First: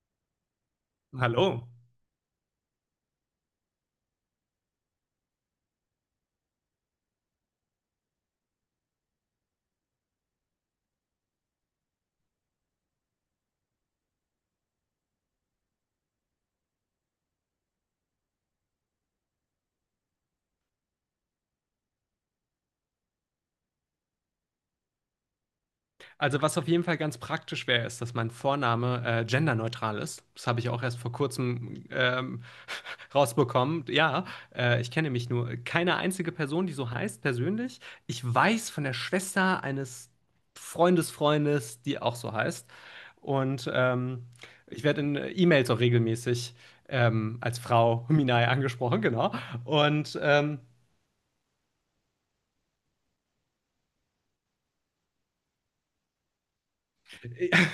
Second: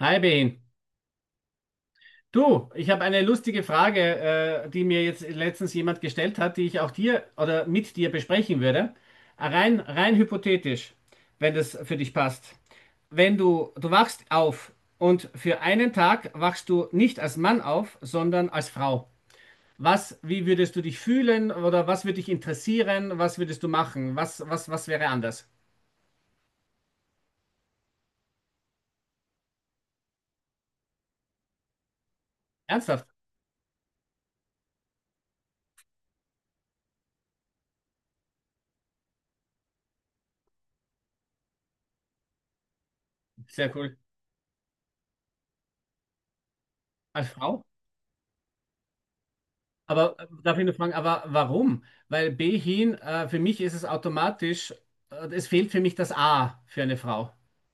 Hi Ben. Hallo. Du, ich habe eine lustige Frage, die mir jetzt letztens jemand gestellt hat, die ich auch dir oder mit dir besprechen würde. Rein hypothetisch, wenn das für dich passt. Wenn du wachst auf und für einen Tag wachst du nicht als Mann auf, sondern als Frau. Was, wie würdest du dich fühlen oder was würde dich interessieren? Was würdest du machen? Was wäre anders? Also was auf jeden Fall ganz praktisch wäre, ist, dass mein Vorname genderneutral ist. Das habe ich auch erst vor kurzem Ernsthaft? rausbekommen. Ja, ich kenne mich nur keine einzige Person, die so heißt, persönlich. Ich weiß von der Schwester eines Freundesfreundes, die auch so heißt. Und Sehr cool. ähm, ich werde in E-Mails auch regelmäßig Als als Frau? Frau Minai angesprochen, genau. Und Aber darf ähm, ich nur fragen, aber warum? Weil Behin, für mich ist es automatisch, es fehlt für mich das A für eine Frau.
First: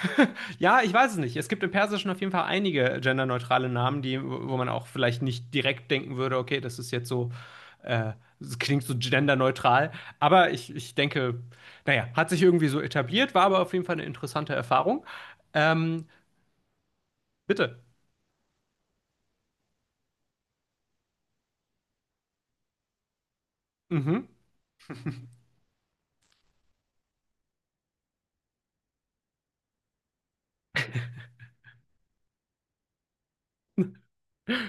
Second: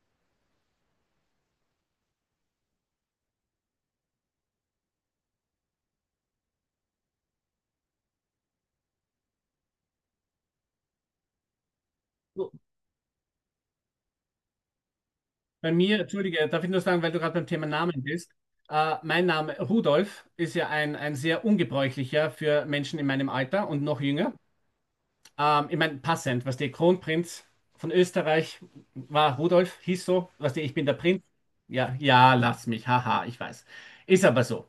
Ja, ich weiß es nicht. Es gibt im Persischen auf jeden Fall einige genderneutrale Namen, die, wo man auch vielleicht nicht direkt denken würde, okay, das ist jetzt so, äh, das klingt so genderneutral. Aber ich denke, naja, hat sich So, irgendwie so etabliert, war aber auf jeden Fall eine interessante Erfahrung. bei mir, Ähm, entschuldige, darf ich nur sagen, weil du gerade beim Thema bitte. Namen bist, mein Name Rudolf ist ja ein sehr ungebräuchlicher für Menschen in meinem Alter und noch Mhm. jünger. Ich meine, passend, was der Kronprinz von Österreich war, Rudolf hieß so, was der, ich bin der Prinz. Ja, ja, lass mich, haha, ich weiß. Ist aber so.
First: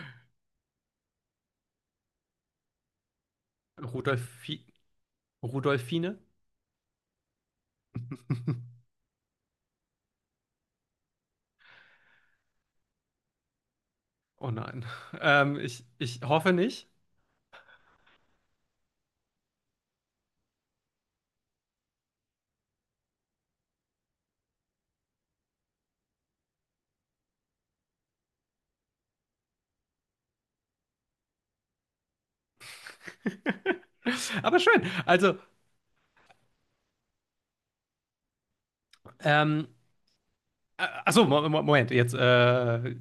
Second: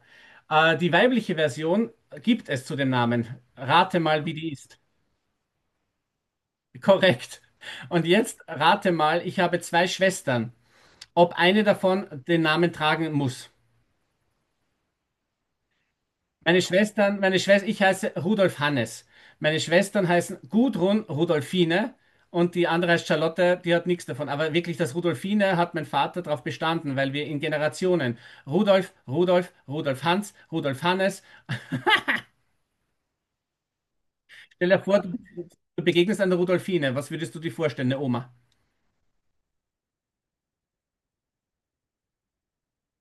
Die weibliche Version gibt es zu dem Namen. Rate mal, wie die Rudolfi, ist. Rudolfine? Korrekt. Und jetzt rate mal, ich habe zwei Schwestern, ob eine davon den Namen tragen muss. Oh nein. Ähm, ich hoffe Meine nicht. Schwestern, meine Schwester, ich heiße Rudolf Hannes. Meine Schwestern heißen Gudrun Rudolfine und die andere heißt Charlotte, die hat nichts davon. Aber wirklich, das Rudolfine hat mein Vater darauf bestanden, weil wir in Generationen Rudolf, Rudolf, Rudolf Hans, Rudolf Hannes. Aber Stell dir schön. vor, du Also, du begegnest einer Rudolfine. Was würdest du dir vorstellen, eine Oma? ähm, achso, Moment, jetzt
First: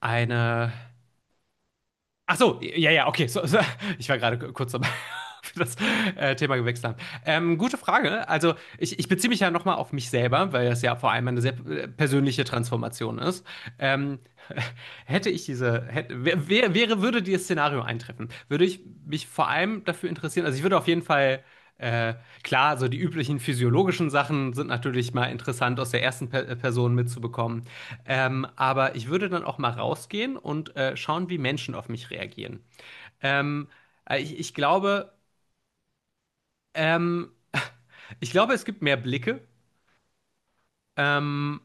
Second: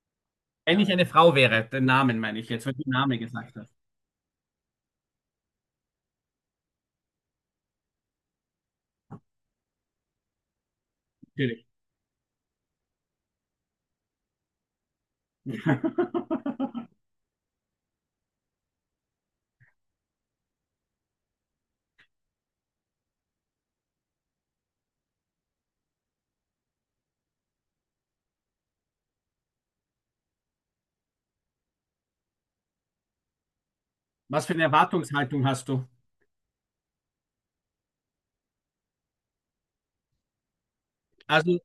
eine. Wenn ich eine Frau wäre, den Namen meine ich Achso, jetzt, weil du ja, ja, Name okay. Gesagt hast. Ich war gerade kurz dabei, ob das Thema gewechselt haben. Gute Frage, ne? Also, ich beziehe mich ja nochmal auf mich selber, weil das ja vor allem eine sehr Natürlich. Persönliche Transformation ist. Ähm, hätte ich diese, hätte, wär, wär- wäre, würde dieses Szenario eintreffen, würde ich mich vor allem dafür interessieren. Also, ich würde auf jeden Fall äh, klar, so die üblichen physiologischen Sachen sind natürlich mal interessant aus der ersten Person mitzubekommen. Aber ich würde dann auch mal rausgehen und schauen, wie Menschen auf mich reagieren. Ähm, äh, ich, Was für ich eine glaube, Erwartungshaltung hast du? ähm, ich glaube, es gibt mehr Blicke. Also, Ähm,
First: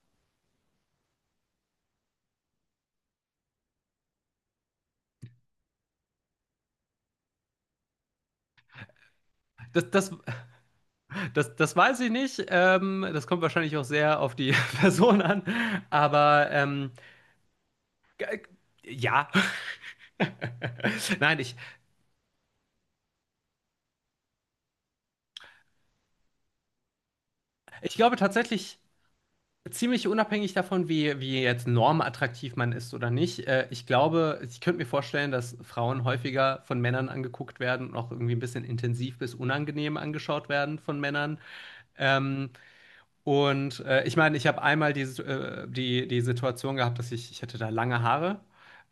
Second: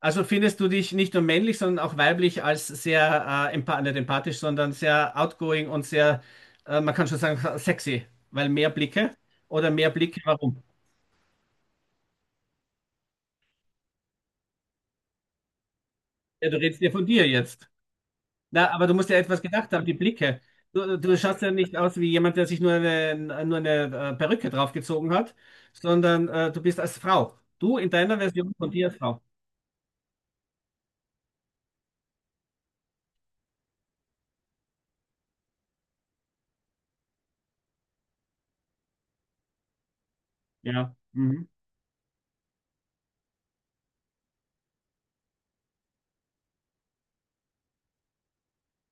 also findest du dich nicht nur männlich, sondern auch weiblich als sehr, empa nicht empathisch, sondern sehr outgoing und sehr, man kann schon sagen, sexy, weil mehr Blicke oder das, mehr das, Blicke, warum? das weiß ich nicht. Das kommt wahrscheinlich auch sehr auf die Person an. Aber Ja, du redest ähm, ja von dir jetzt. g- Na, aber du musst ja ja. etwas gedacht haben, die Blicke. Du Nein, schaust ja ich, nicht aus wie jemand, der sich nur eine Perücke draufgezogen hat, sondern du bist als Frau. Du in ich glaube deiner Version von tatsächlich, dir als Frau. ziemlich unabhängig davon, wie jetzt normattraktiv man ist oder nicht. Ich glaube ich könnte mir vorstellen, dass Frauen häufiger von Männern angeguckt werden und auch irgendwie ein bisschen intensiv bis unangenehm angeschaut werden Ja. von Männern. Mhm. Ähm, ich meine, ich habe einmal die Situation gehabt, dass ich hatte da lange Haare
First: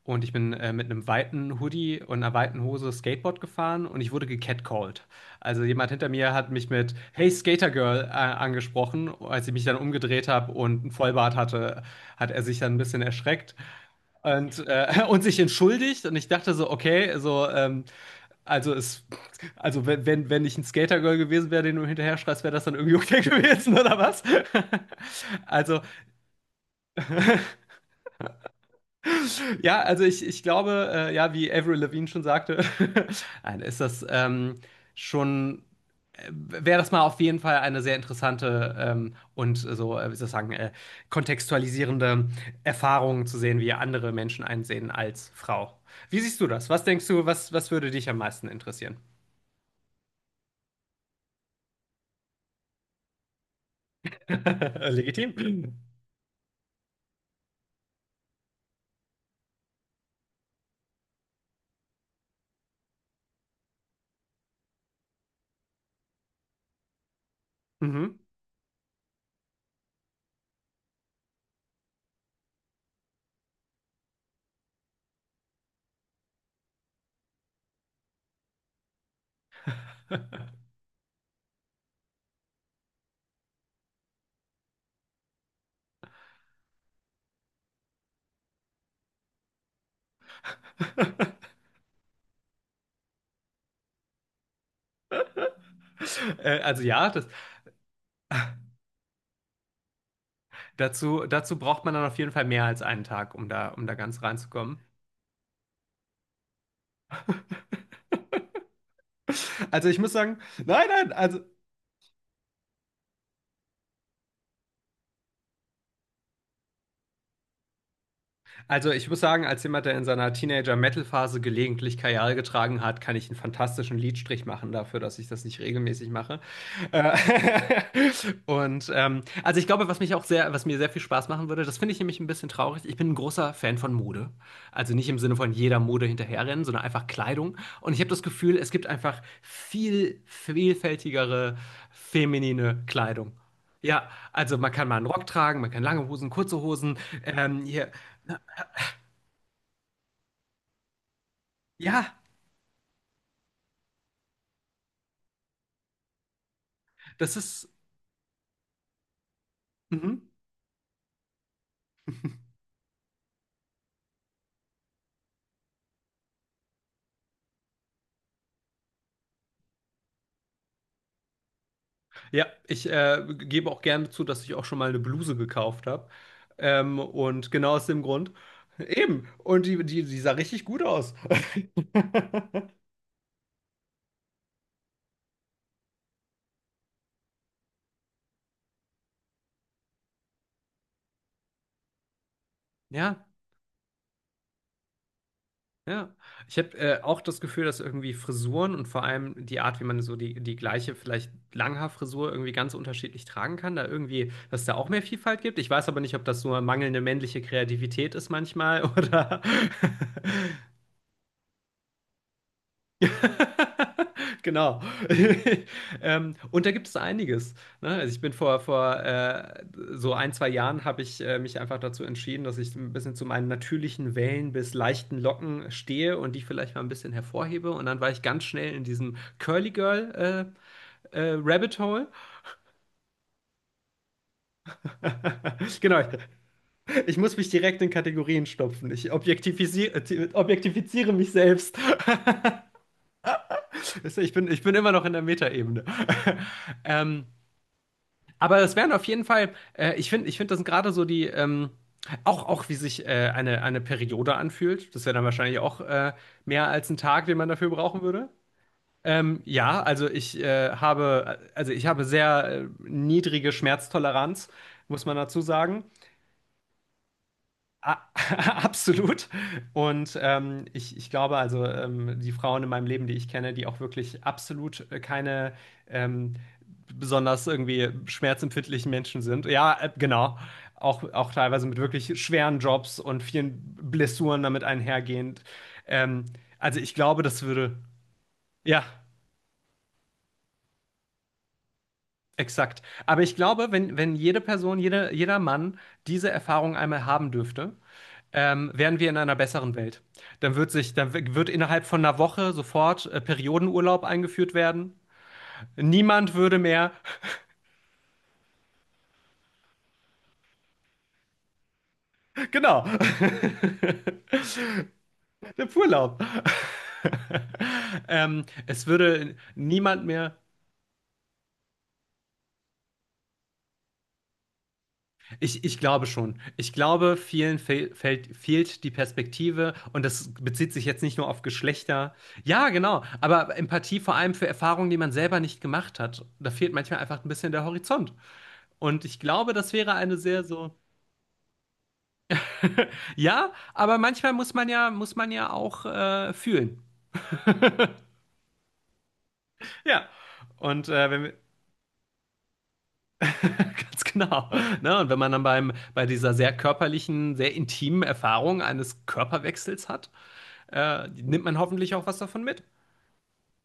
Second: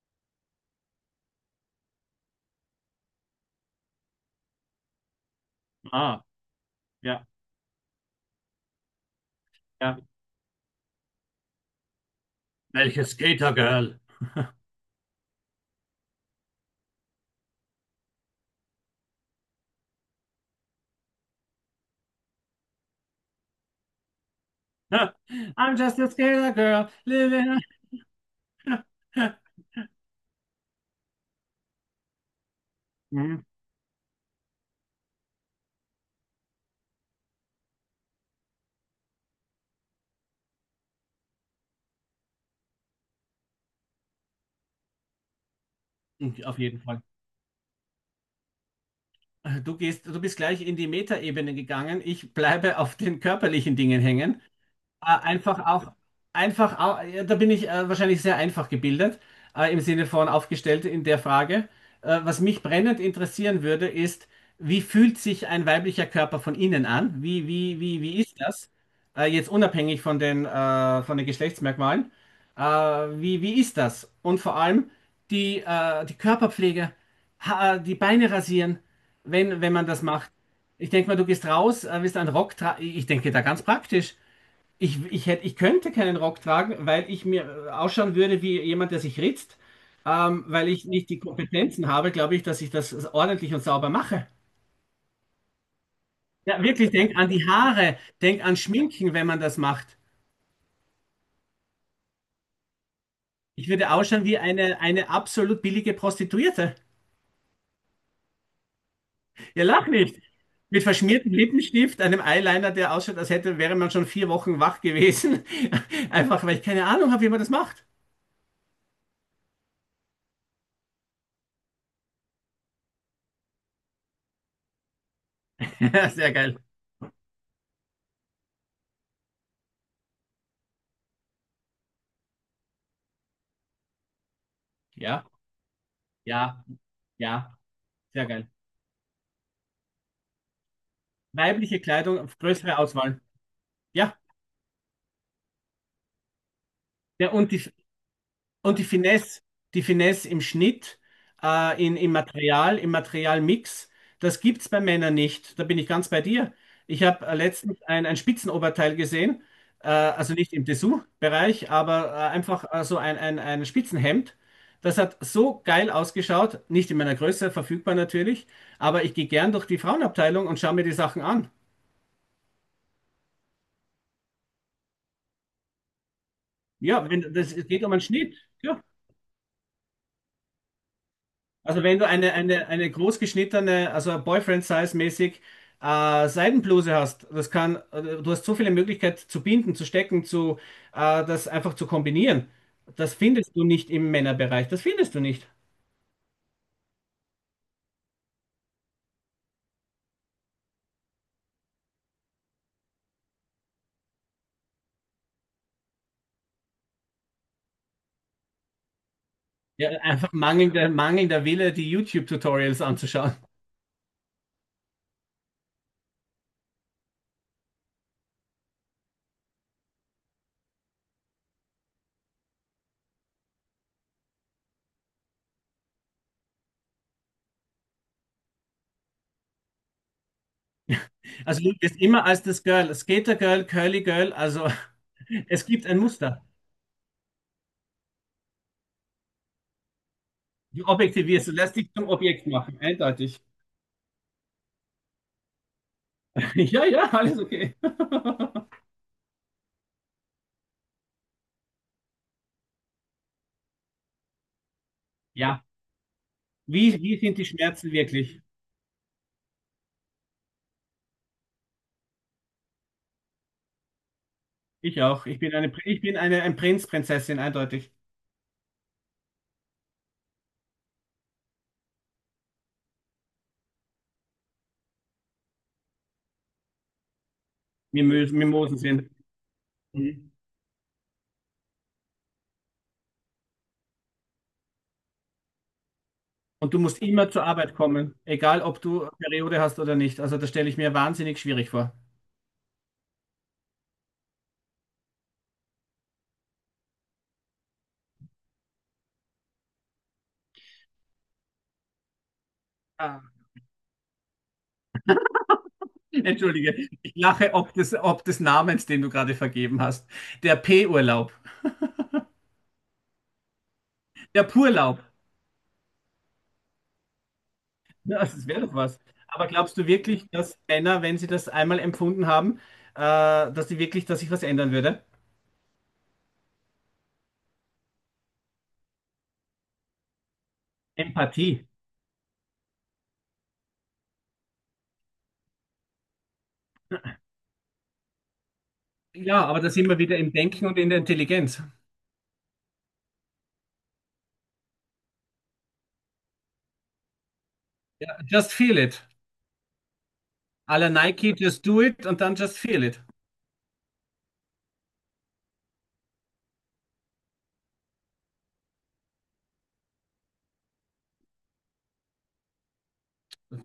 und ich bin mit einem weiten Hoodie und einer weiten Hose Skateboard gefahren und ich wurde gecatcalled. Also jemand hinter Ah, mir hat mich mit ja, „Hey Skater Girl" angesprochen. Als ich mich dann ja. umgedreht habe und einen Vollbart hatte, hat er sich dann ein bisschen Welches erschreckt. Skatergirl? Und sich entschuldigt. Und ich dachte so, okay, so also, es, also wenn, wenn ich ein Skatergirl gewesen wäre, den du hinterher schreist, wäre das dann irgendwie okay gewesen, oder was? I'm also, just a scared girl living. a- ja, also ich glaube, ja, wie Avril Lavigne schon sagte, Mhm. nein, schon, wäre das mal auf jeden Fall eine sehr interessante wie soll ich sagen, kontextualisierende Erfahrung zu sehen, wie andere Menschen einsehen als Frau. Wie siehst du Auf das? jeden Was Fall. denkst du, was würde dich am meisten interessieren? Du gehst, du bist gleich in die Metaebene gegangen. Ich bleibe auf den körperlichen Dingen hängen. Legitim. Einfach auch, einfach auch, ja, da bin ich wahrscheinlich sehr einfach gebildet, im Sinne von aufgestellt in der Frage. Was mich brennend interessieren würde, ist, wie fühlt sich ein weiblicher Körper von innen an? Wie, wie, wie, Mhm. wie ist das? Jetzt unabhängig von den Geschlechtsmerkmalen. Wie ist das? Und vor allem die, die Körperpflege, ha die Beine rasieren, wenn man das macht. Ich denke mal, du gehst raus, willst einen Rock tragen. Ich denke da ganz praktisch. Ich könnte keinen Rock tragen, weil ich mir ausschauen würde wie jemand, der sich ritzt. Weil ich nicht die Kompetenzen habe, glaube ich, dass ich das ordentlich und sauber mache. Ja, also wirklich, ja, denk an die Haare, denk an Schminken, wenn man das macht. Dazu braucht man dann auf jeden Fall mehr als einen Tag, Ich um würde da ganz ausschauen wie eine, reinzukommen. eine absolut billige Prostituierte. Ja, lach Also ich muss nicht. sagen, Mit nein, nein, verschmiertem also Lippenstift, einem Eyeliner, der ausschaut, wäre man schon 4 Wochen wach gewesen. Einfach, weil ich keine Ahnung habe, wie man das macht. Also ich muss sagen, als jemand, der in seiner Teenager-Metal-Phase gelegentlich Kajal getragen hat, kann ich einen fantastischen Liedstrich machen dafür, dass ich das nicht regelmäßig Sehr mache. geil. Äh, also ich glaube, was mir sehr viel Spaß machen würde, das finde ich nämlich ein bisschen traurig. Ich bin ein großer Fan von Mode. Also nicht im Ja, Sinne von jeder Mode hinterherrennen, ja, sondern einfach Kleidung. ja, Und ich habe das sehr geil. Gefühl, es gibt einfach viel vielfältigere Weibliche Kleidung, größere feminine Auswahl. Kleidung. Ja, Ja, also man kann mal einen Rock tragen, man kann lange Hosen, kurze Hosen, ja und hier und die Finesse im Schnitt, im ja, Material, im Materialmix, das gibt's bei Männern nicht. Da bin ich ganz bei dir. Ich habe das ist. letztens ein Spitzenoberteil gesehen, Mhm. also nicht im Dessous-Bereich, aber einfach so ein Spitzenhemd. Das hat so geil ausgeschaut, nicht in meiner Größe, verfügbar natürlich, aber ich gehe gern durch die Frauenabteilung und schaue mir die Sachen an. Ja, ich gebe auch gerne zu, dass ich auch schon mal eine Bluse gekauft habe. Ja, wenn, Und das, es genau geht aus um einen dem Grund. Schnitt. Ja. Eben. Und die sah richtig gut aus. Also wenn du eine großgeschnittene, also Boyfriend-Size-mäßig Seidenbluse hast, das kann, du hast so viele Möglichkeiten zu binden, zu stecken, zu das einfach zu kombinieren. Das Ja, findest du nicht im Männerbereich. Das findest du nicht. ja. Ich habe auch das Gefühl, dass irgendwie Frisuren und vor allem die Art, wie man so die gleiche, vielleicht Langhaarfrisur irgendwie ganz unterschiedlich tragen kann, da irgendwie, dass es da auch mehr Vielfalt gibt. Ich weiß aber nicht, ob das nur mangelnde männliche Kreativität ist manchmal oder. Ja, einfach mangelnder Wille, die YouTube-Tutorials anzuschauen. Genau. Und da gibt es einiges. Ne? Also ich bin vor, vor so ein, zwei Jahren habe ich mich einfach dazu entschieden, dass ich ein bisschen zu meinen natürlichen Wellen bis leichten Locken stehe und die vielleicht mal ein bisschen hervorhebe. Und dann war ich ganz schnell in diesem Curly Girl Also du Rabbit bist Hole. immer als das Girl, Skater-Girl, Curly-Girl, also es gibt ein Genau. Muster. Ich muss mich direkt in Kategorien stopfen. Ich objektivisiere, Du objektifiziere mich objektivierst, du lässt selbst. dich zum Objekt machen, eindeutig. Ich bin immer noch in der Metaebene. Ja, ja, Ähm, alles okay. aber das wären auf jeden Fall, ich finde, das sind gerade so die, auch wie sich eine Periode anfühlt. Das wäre dann wahrscheinlich Ja. auch mehr als ein Wie Tag, den sind die man dafür Schmerzen brauchen würde. wirklich? Ja, also ich habe sehr niedrige Schmerztoleranz, Ich muss man auch. Ich dazu bin eine, sagen. Ein Prinz, Prinzessin, eindeutig. A- Absolut. Und ich glaube, die Frauen in meinem Leben, die ich kenne, die auch wirklich absolut keine ähm, besonders irgendwie Mimosen Mimosen schmerzempfindlichen sind. Menschen sind. Ja, Mhm. genau. Auch teilweise mit wirklich schweren Jobs und vielen Blessuren damit einhergehend. Ähm, Und also du ich musst glaube, immer das zur Arbeit würde. kommen, egal ob Ja. du Periode hast oder nicht. Also das stelle ich mir wahnsinnig schwierig vor. Exakt. Aber ich glaube, wenn jede Person, jeder Mann diese Erfahrung einmal haben dürfte, wären wir in einer besseren Welt. Dann wird sich, dann w- wird innerhalb von einer Woche sofort Ah. Periodenurlaub eingeführt werden. Niemand würde Entschuldige, mehr, ich lache ob des Namens, den du gerade vergeben hast. Der P-Urlaub. genau, Der Purlaub. der Urlaub. Ja, das wäre doch es was. würde Aber glaubst du niemand wirklich, mehr dass Männer, wenn sie das einmal empfunden haben, dass sie wirklich, dass sich was ändern würde? ich glaube schon. Ich glaube, fehlt die Perspektive und das bezieht sich jetzt nicht nur auf Empathie. Geschlechter. Ja, genau, aber Empathie vor allem für Erfahrungen, die man selber nicht gemacht hat. Da fehlt manchmal einfach ein bisschen der Horizont. Und ich Ja, glaube, aber da das sind wäre wir eine wieder im sehr Denken so. und in der Intelligenz. Ja, aber manchmal muss man ja auch fühlen. Ja, just feel it. Ja. À Und la wenn wir, Nike, just do it und dann just feel it. ganz genau. Ne? Und wenn man dann bei dieser sehr körperlichen, sehr intimen Erfahrung eines Körperwechsels hat, nimmt man hoffentlich auch was davon mit.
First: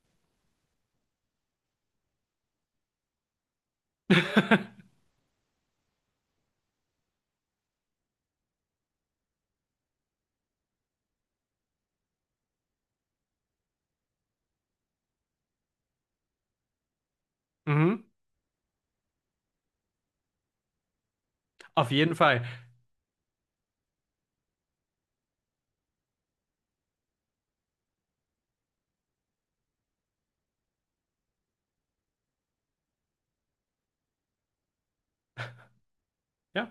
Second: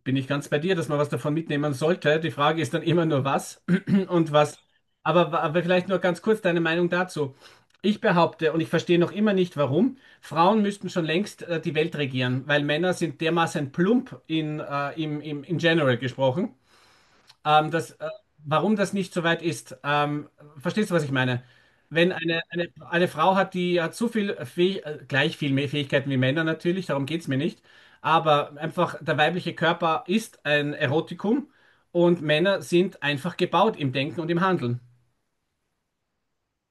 Bin ich ganz bei dir, dass man was davon mitnehmen sollte. Die Frage ist dann immer nur was und was. Aber vielleicht nur ganz kurz deine Meinung dazu. Ich behaupte, und ich verstehe noch immer nicht warum, Frauen müssten schon längst die Welt regieren, weil Männer sind dermaßen plump in, in general gesprochen. Das, Mhm. Warum das nicht so weit ist, verstehst du, was ich meine? Auf Wenn jeden eine, Fall. eine, eine Frau hat, die hat so viel Fäh gleich viel mehr Fähigkeiten wie Männer natürlich, darum geht es mir nicht, aber einfach der weibliche Körper ist ein Erotikum und Männer sind einfach gebaut im Denken und im Handeln. Ja,